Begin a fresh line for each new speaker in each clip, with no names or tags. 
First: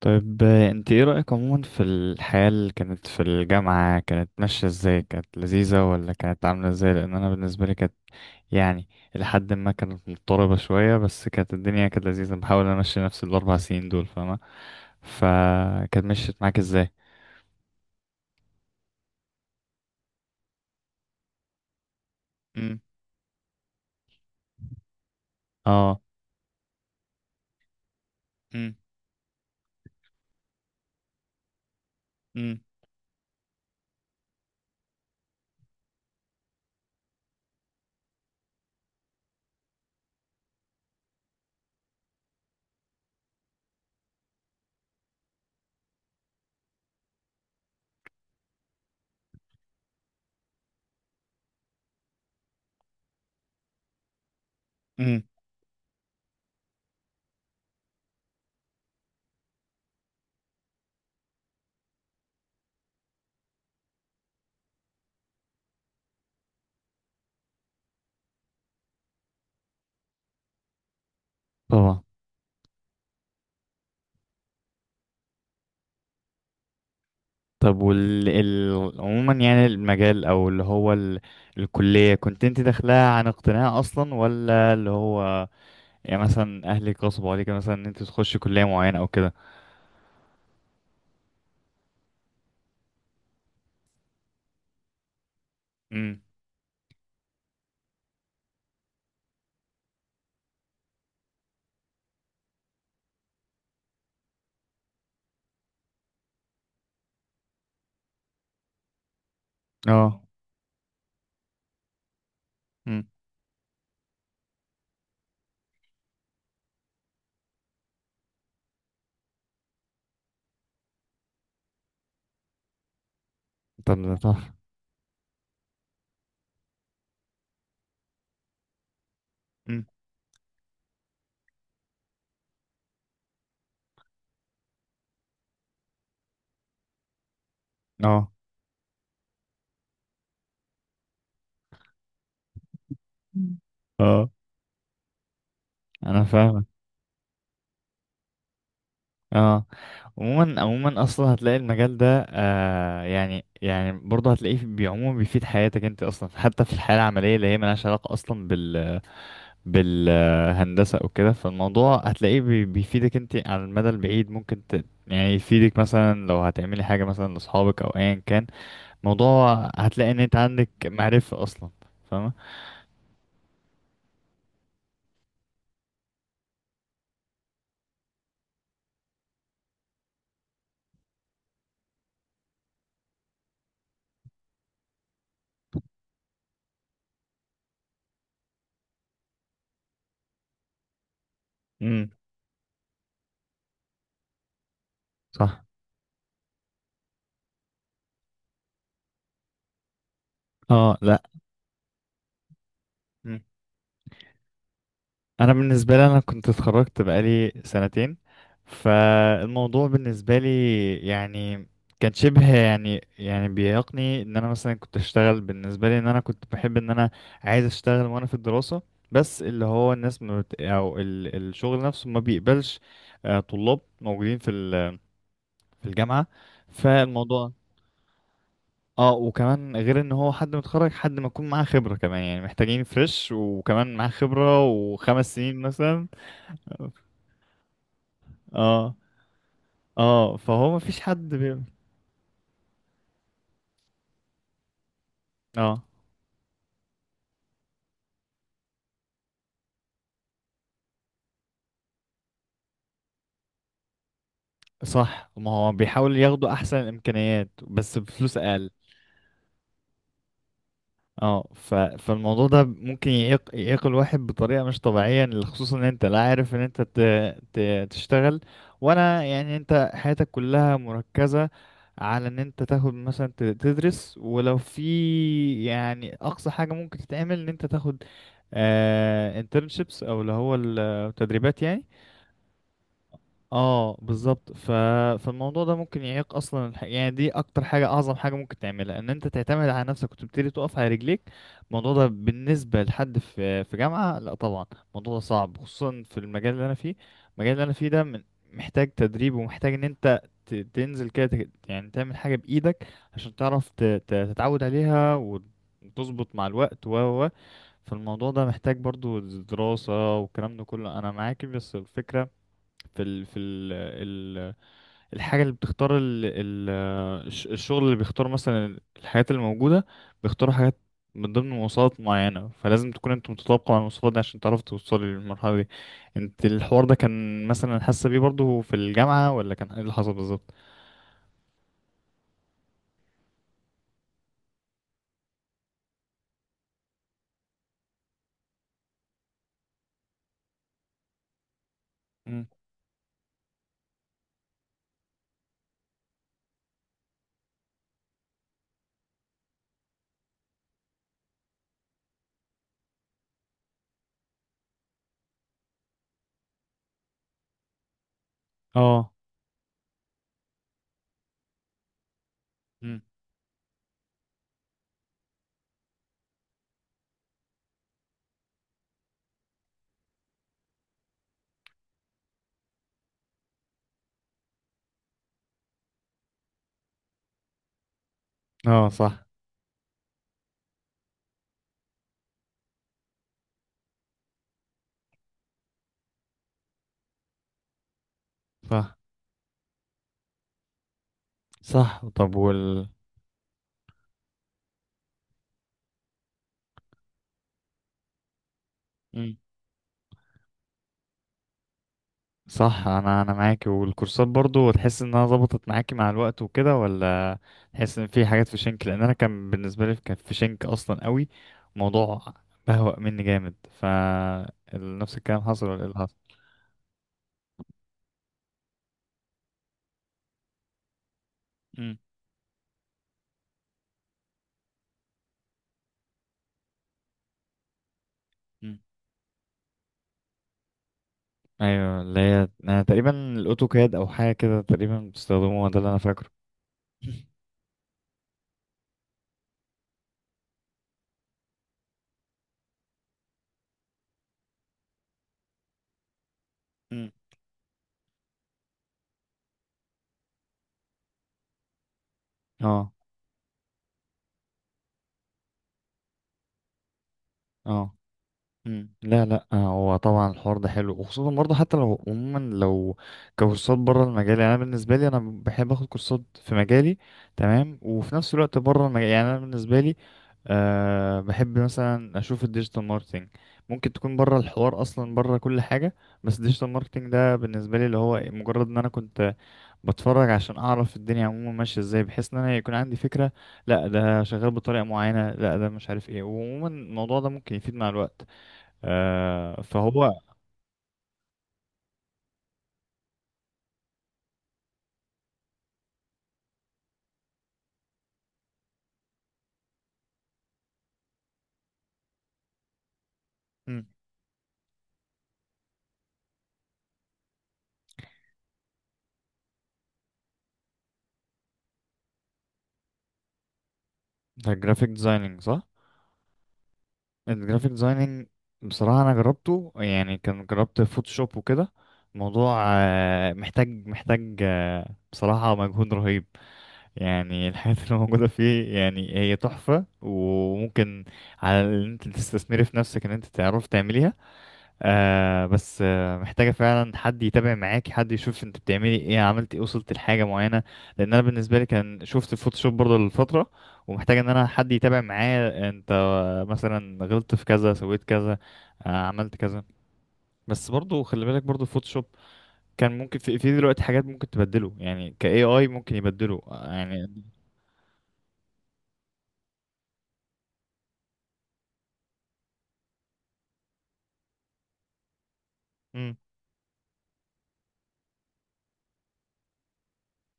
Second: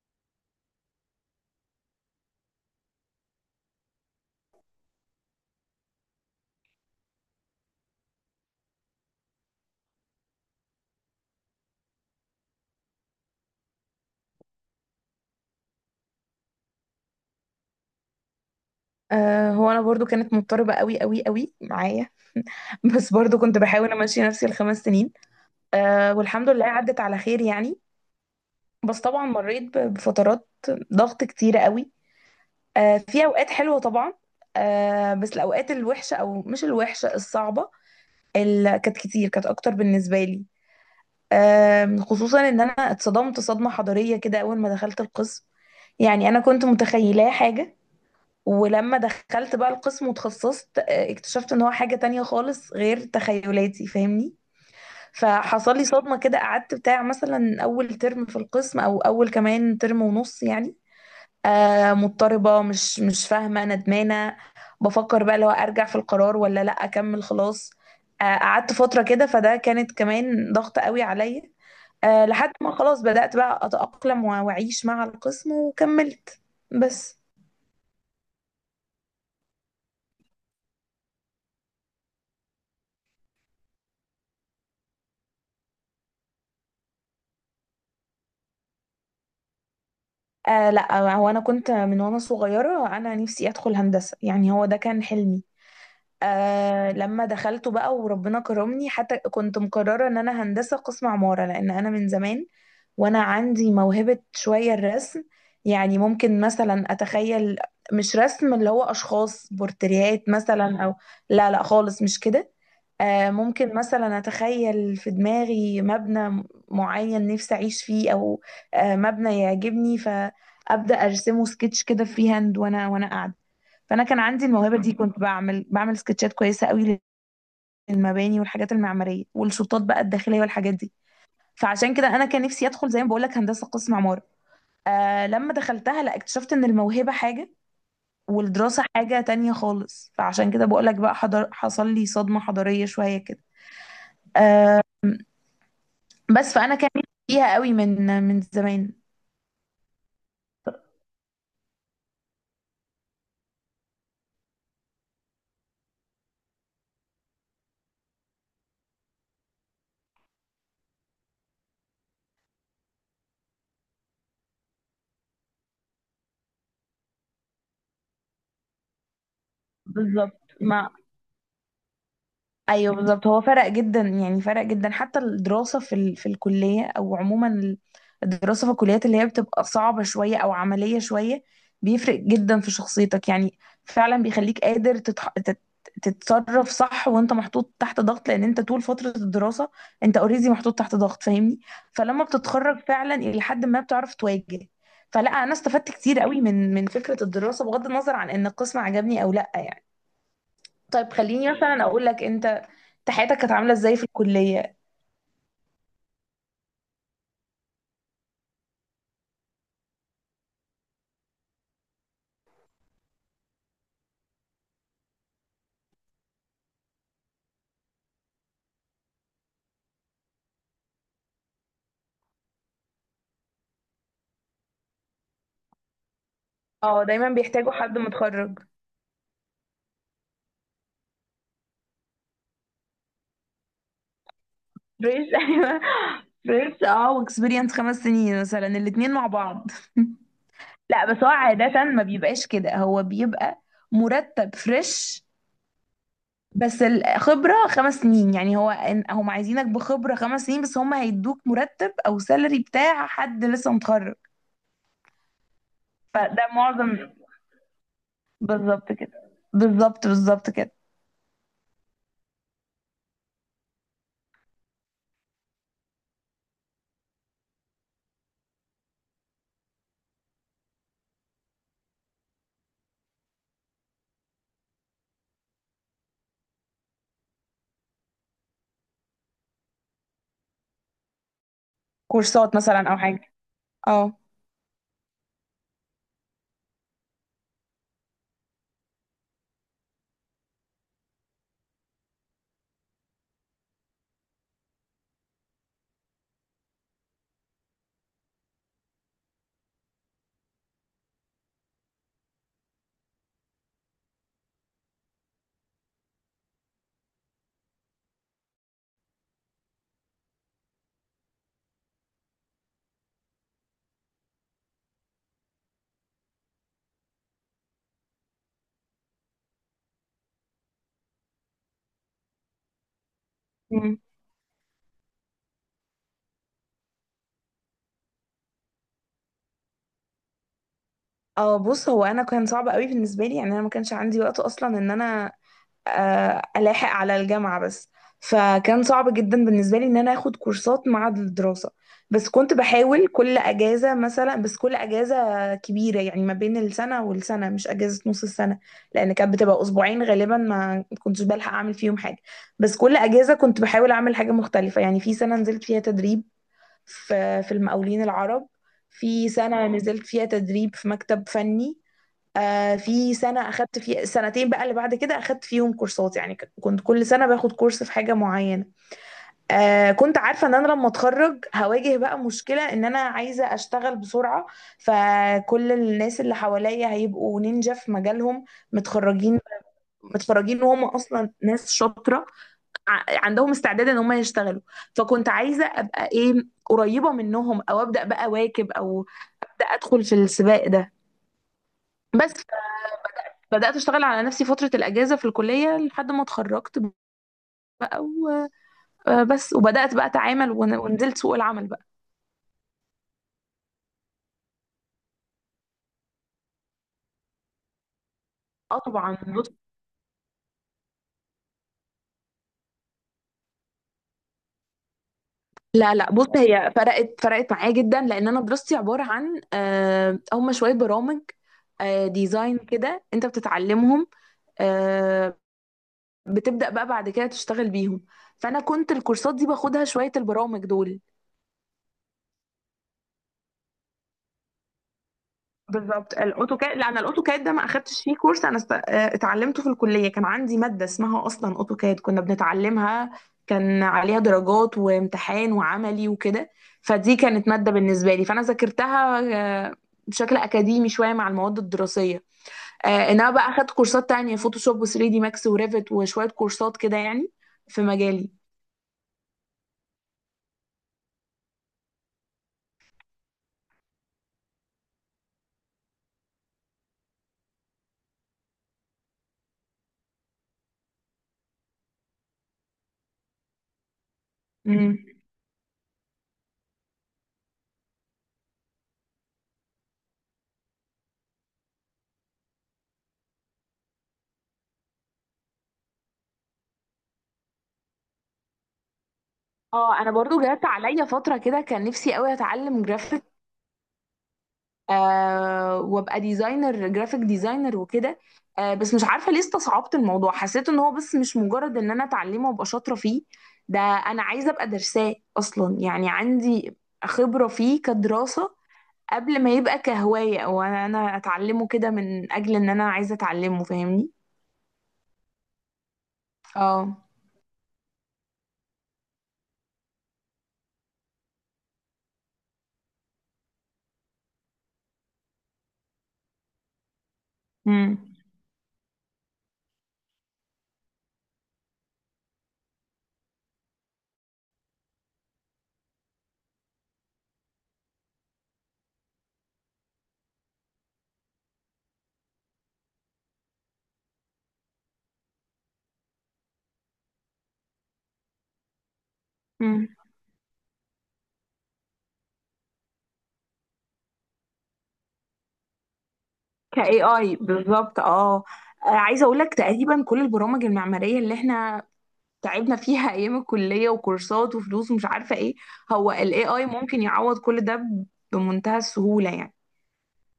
طيب انت ايه رأيك عموما في الحياة اللي كانت في الجامعة، كانت ماشية ازاي؟ كانت لذيذة ولا كانت عاملة ازاي؟ لان انا بالنسبة لي كانت يعني لحد ما كانت مضطربة شوية، بس كانت الدنيا كانت لذيذة. بحاول امشي نفس الاربع سنين دول، فاهمة؟ فكانت مشيت معاك ازاي؟
هو انا برضو كانت مضطربه قوي قوي قوي معايا.
امم.
بس برضو كنت بحاول امشي نفسي الخمس سنين.
اه.
والحمد لله عدت على خير يعني.
امم.
بس طبعا مريت بفترات ضغط كتيره قوي.
امم.
في اوقات حلوه طبعا. بس الاوقات الوحشه او مش الوحشه الصعبه اللي كانت كتير كانت اكتر بالنسبه لي. خصوصا ان انا اتصدمت صدمه حضاريه كده اول ما دخلت القسم، يعني انا كنت متخيلاه حاجه، ولما دخلت بقى القسم وتخصصت اكتشفت ان هو حاجة تانية خالص غير تخيلاتي، فاهمني؟
امم.
فحصل لي صدمة كده، قعدت بتاع مثلا اول ترم في القسم او اول كمان ترم ونص يعني. مضطربة، مش فاهمة، ندمانة، بفكر بقى لو ارجع في القرار ولا لا اكمل خلاص. قعدت فترة كده، فده كانت كمان ضغط قوي عليا.
طبعا.
لحد ما خلاص بدأت بقى اتأقلم واعيش مع القسم وكملت بس.
طب عموما يعني المجال او اللي هو ال... الكلية، كنت انت داخلها عن اقتناع اصلا، ولا اللي هو يعني مثلا اهلك غصبوا عليك مثلا ان انت تخشي كلية معينة او كده؟
لا، هو انا كنت من وانا صغيره انا نفسي ادخل هندسه، يعني هو ده كان حلمي.
امم.
لما دخلته بقى وربنا كرمني، حتى كنت مقرره ان انا هندسه قسم عماره، لان انا من زمان وانا عندي موهبة شوية الرسم، يعني ممكن مثلا اتخيل، مش رسم اللي هو اشخاص
اه.
بورتريهات مثلا او، لا لا خالص مش كده.
امم.
ممكن مثلا اتخيل في دماغي مبنى معين نفسي اعيش فيه، او مبنى يعجبني فابدا ارسمه سكتش كده فري هاند وانا قاعده.
طب
فانا
ده
كان عندي
تحفة.
الموهبه دي، كنت بعمل سكتشات كويسه قوي للمباني والحاجات المعماريه والشطات
امم.
بقى الداخليه والحاجات دي. فعشان كده انا كان نفسي ادخل زي ما بقول لك هندسه قسم عماره. لما دخلتها لا اكتشفت ان الموهبه حاجه
اه.
والدراسه حاجه تانية خالص، فعشان كده بقول لك بقى حضر، حصل لي صدمه حضاريه شويه كده.
مم. اه،
آه
انا
بس
فاهمك.
فانا كان نفسي فيها قوي من زمان.
اه، عموما عموما اصلا هتلاقي المجال ده يعني برضه عموما بيفيد حياتك انت اصلا، حتى في الحياه العمليه اللي هي ملهاش علاقه اصلا بالهندسه او كده. فالموضوع هتلاقيه بيفيدك انت على المدى البعيد. ممكن يعني يفيدك مثلا لو هتعملي حاجه مثلا لاصحابك او ايا كان موضوع، هتلاقي ان انت
بالظبط
عندك
ما،
معرفة اصلا. فاهمة؟
ايوه بالظبط، هو فرق جدا، يعني فرق جدا حتى الدراسه في الكليه او عموما الدراسه في الكليات اللي هي بتبقى صعبه شويه او عمليه شويه، بيفرق جدا في شخصيتك يعني. فعلا بيخليك قادر تتصرف صح وانت محطوط تحت ضغط، لان انت طول فتره الدراسه انت اوريدي محطوط تحت ضغط، فاهمني؟
امم.
فلما بتتخرج فعلا الى حد ما بتعرف تواجه. فلا، انا
صح.
استفدت كتير قوي من فكره الدراسه بغض النظر عن ان القسم عجبني او لا يعني.
اه
طيب
لا.
خليني مثلا اقول لك، انت حياتك
امم.
كانت عامله ازاي في الكليه؟
انا بالنسبة لي، انا كنت اتخرجت بقالي سنتين. فالموضوع بالنسبة لي يعني كان شبه يعني بيعيقني ان انا مثلا كنت اشتغل. بالنسبة لي ان انا كنت بحب ان انا عايز اشتغل وانا في الدراسة، بس اللي هو الناس ما بت... او ال... الشغل نفسه ما بيقبلش طلاب موجودين في الجامعة.
اه دايما
فالموضوع
بيحتاجوا حد متخرج
اه. وكمان غير ان هو حد متخرج، حد ما يكون معاه خبرة كمان، يعني محتاجين فريش وكمان معاه خبرة
فريش.
وخمس سنين
ايوه
مثلا.
فريش، اه، واكسبيرينس 5 سنين مثلا،
اه.
الاتنين مع بعض.
اه، فهو ما فيش
لا بس هو
حد
عاده ما بيبقاش كده، هو بيبقى مرتب فريش
اه.
بس الخبره 5 سنين، يعني هو هم عايزينك بخبره 5 سنين بس هم هيدوك مرتب او سالري بتاع حد لسه متخرج.
صح، ما هو بيحاول
فده
ياخدوا احسن
معظم،
الامكانيات بس بفلوس اقل.
بالظبط كده، بالظبط بالظبط كده.
اه، فالموضوع ده ممكن يعيق الواحد بطريقة مش طبيعية، خصوصا ان انت لا عارف ان انت ت... تشتغل ولا يعني انت حياتك كلها مركزة على ان انت تاخد مثلا تدرس. ولو في يعني اقصى حاجة ممكن تتعمل، ان انت تاخد internships او اللي هو التدريبات يعني.
كورسات مثلا او حاجه.
اه
اه.
بالظبط. فالموضوع ده ممكن يعيق اصلا يعني دي اكتر حاجه، اعظم حاجه ممكن تعملها ان انت تعتمد على نفسك وتبتدي تقف على رجليك. الموضوع ده بالنسبه لحد في جامعه، لا طبعا الموضوع ده صعب، خصوصا في المجال اللي انا فيه. المجال اللي انا فيه ده محتاج تدريب، ومحتاج ان انت تنزل كده يعني تعمل حاجه بايدك عشان تعرف تتعود عليها وتظبط مع الوقت و و و. فالموضوع ده محتاج برضو دراسه، والكلام ده كله انا معاك. بس الفكره في ال في ال ال الحاجة اللي بتختار الشغل اللي بيختار مثلا الحاجات اللي موجودة، بيختاروا حاجات من ضمن مواصفات معينة، فلازم تكون انت متطابق مع
مم.
المواصفات دي عشان تعرف توصلي للمرحلة دي. انت الحوار ده كان مثلا حاسة بيه برضه في الجامعة، ولا كان ايه اللي حصل بالظبط؟
اه بص، هو انا كان صعب قوي بالنسبه لي، يعني انا ما كانش عندي وقت اصلا ان انا الاحق على الجامعه بس. فكان صعب جدا بالنسبه لي ان انا اخد كورسات مع الدراسه، بس
مم.
كنت بحاول كل اجازه مثلا، بس كل اجازه كبيره يعني، ما بين السنه والسنه، مش اجازه نص السنه، لان كانت بتبقى اسبوعين غالبا ما كنتش بلحق اعمل فيهم حاجه. بس كل اجازه كنت بحاول اعمل حاجه مختلفه، يعني في سنه نزلت فيها تدريب في في المقاولين العرب،
اه.
في سنة نزلت فيها تدريب في مكتب فني، آه
مم.
في سنة أخدت فيها سنتين بقى اللي بعد كده أخدت فيهم كورسات، يعني كنت كل سنة باخد كورس في حاجة معينة. كنت عارفة إن أنا لما أتخرج هواجه بقى مشكلة إن أنا عايزة أشتغل بسرعة، فكل الناس اللي حواليا هيبقوا نينجا في مجالهم،
اه. صح.
متخرجين، متخرجين وهم أصلا ناس شاطرة، عندهم استعداد ان هم يشتغلوا. فكنت عايزه ابقى ايه، قريبه منهم او ابدا بقى واكب،
صح.
او ابدا ادخل في السباق ده.
صح.
بس
طب وال.
بدات اشتغل على نفسي فتره الاجازه في الكليه لحد ما اتخرجت بقى،
مم.
وبس، وبدات بقى اتعامل، ونزلت سوق العمل بقى.
صح، انا انا معاكي. والكورسات برضو تحس انها ظبطت معاكي مع الوقت وكده، ولا تحس ان في حاجات في
اه
شنك؟ لان انا
طبعا
كان
بص.
بالنسبه لي كان في شنك اصلا قوي. موضوع بهوأ مني جامد. ف نفس الكلام حصل، ولا ايه
لا
اللي
لا
حصل؟
بص، هي فرقت فرقت معايا جدا، لان انا دراستي عباره عن هم شويه برامج
مم.
ديزاين كده انت بتتعلمهم، آه، بتبدأ بقى بعد كده تشتغل بيهم. فأنا
مم.
كنت الكورسات دي باخدها شوية البرامج دول.
ايوه، اللي هي أنا تقريبا الاوتوكاد او حاجه كده تقريبا بتستخدموها، ده اللي انا
بالظبط
فاكره.
الاوتوكاد، لا انا الاوتوكاد ده ما اخدتش فيه كورس، انا است... آه، اتعلمته في الكليه، كان عندي ماده اسمها اصلا اوتوكاد كنا بنتعلمها، كان عليها درجات وامتحان وعملي وكده،
مم.
فدي كانت ماده بالنسبه لي، فانا ذاكرتها آه، بشكل اكاديمي شويه مع المواد الدراسيه.
اه.
انما بقى اخدت كورسات تانية، فوتوشوب و3 دي ماكس وريفت وشويه كورسات كده يعني، في
اه.
مجالي.
مم. لا، هو طبعا الحوار ده حلو، وخصوصا برضه حتى لو عموما لو كورسات بره المجال. يعني انا بالنسبه لي انا بحب اخد كورسات في مجالي تمام، وفي نفس الوقت بره المجال. يعني انا بالنسبه لي أه بحب مثلا اشوف الديجيتال ماركتنج، ممكن تكون بره الحوار
مم.
اصلا، بره كل حاجه. بس الديجيتال ماركتنج ده بالنسبه لي اللي هو مجرد ان انا كنت بتفرج عشان اعرف الدنيا عموما ماشيه ازاي، بحيث ان انا يكون عندي فكره. لا ده شغال بطريقه معينه، لا ده مش عارف ايه، وعموما الموضوع ده ممكن يفيد مع الوقت.
اه انا
فهو
برضو جات عليا فتره كده كان نفسي قوي اتعلم جرافيك وابقى ديزاينر، جرافيك ديزاينر وكده. بس مش عارفه ليه استصعبت الموضوع، حسيت ان هو بس مش مجرد ان انا اتعلمه وابقى شاطره فيه، ده
مم.
انا عايزه ابقى درساه اصلا، يعني عندي خبره فيه كدراسه قبل ما يبقى كهوايه، او انا اتعلمه كده من اجل ان انا عايزه اتعلمه، فاهمني؟
ده جرافيك ديزايننج، صح؟
اه.
الجرافيك ديزايننج بصراحة انا جربته، يعني كان جربت فوتوشوب وكده. الموضوع محتاج محتاج بصراحة مجهود رهيب يعني. الحاجات اللي موجودة فيه يعني هي تحفة، وممكن على ان انت تستثمري في نفسك ان انت تعرف تعمليها. بس محتاجة فعلا حد يتابع معاك، حد يشوف انت بتعملي ايه، عملت ايه، وصلت لحاجة معينة. لان انا بالنسبة لي كان شفت الفوتوشوب برضه لفترة، ومحتاج ان انا حد يتابع معايا انت مثلا غلطت في كذا، سويت كذا، عملت كذا.
امم
بس برضه خلي بالك برضه الفوتوشوب كان ممكن في دلوقتي حاجات ممكن تبدله، يعني ك AI ممكن يبدله
كاي
يعني.
اي بالظبط، اه. عايزه اقول لك تقريبا كل البرامج المعماريه اللي احنا تعبنا فيها ايام الكليه وكورسات وفلوس ومش عارفه ايه، هو
مم.
الاي اي ممكن يعوض كل ده بمنتهى السهوله يعني.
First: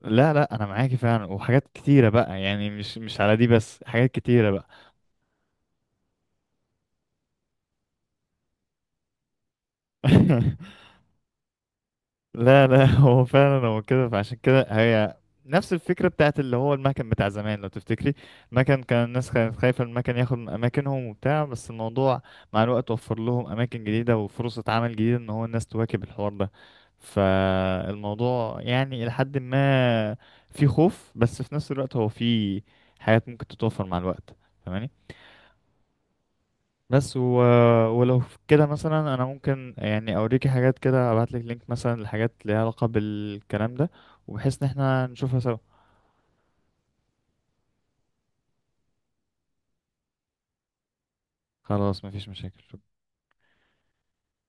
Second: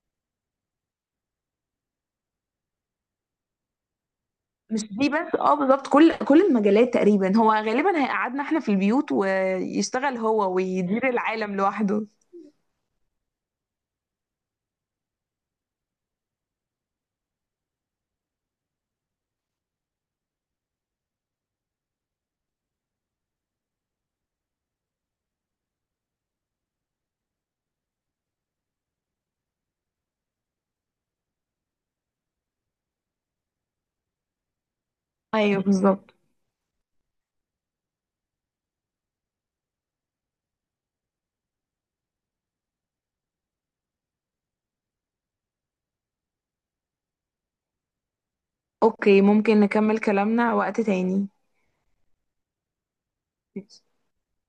لا، انا معاكي فعلا. وحاجات كتيرة بقى، يعني مش على دي بس، حاجات كتيرة بقى.
مش دي بس، اه بالظبط، كل المجالات تقريبا، هو غالبا هيقعدنا احنا في البيوت ويشتغل هو ويدير العالم لوحده.
لا لا، هو فعلا هو كده. فعشان كده هي نفس الفكرة بتاعت اللي هو المكن بتاع زمان، لو تفتكري. المكن كان الناس كانت خايفة المكن ياخد من أماكنهم وبتاع، بس الموضوع مع الوقت وفر لهم أماكن جديدة وفرصة عمل جديدة إن هو الناس تواكب الحوار ده. فالموضوع يعني إلى حد ما في خوف، بس في نفس الوقت هو في حاجات ممكن تتوفر مع الوقت. فاهماني؟
ايوه بالظبط.
بس ولو في كده مثلا انا ممكن يعني اوريكي حاجات كده، ابعتلك لينك مثلا لحاجات ليها علاقة بالكلام ده، وبحيث ان احنا نشوفها سوا.
اوكي، ممكن نكمل كلامنا وقت تاني.
خلاص مفيش مشاكل.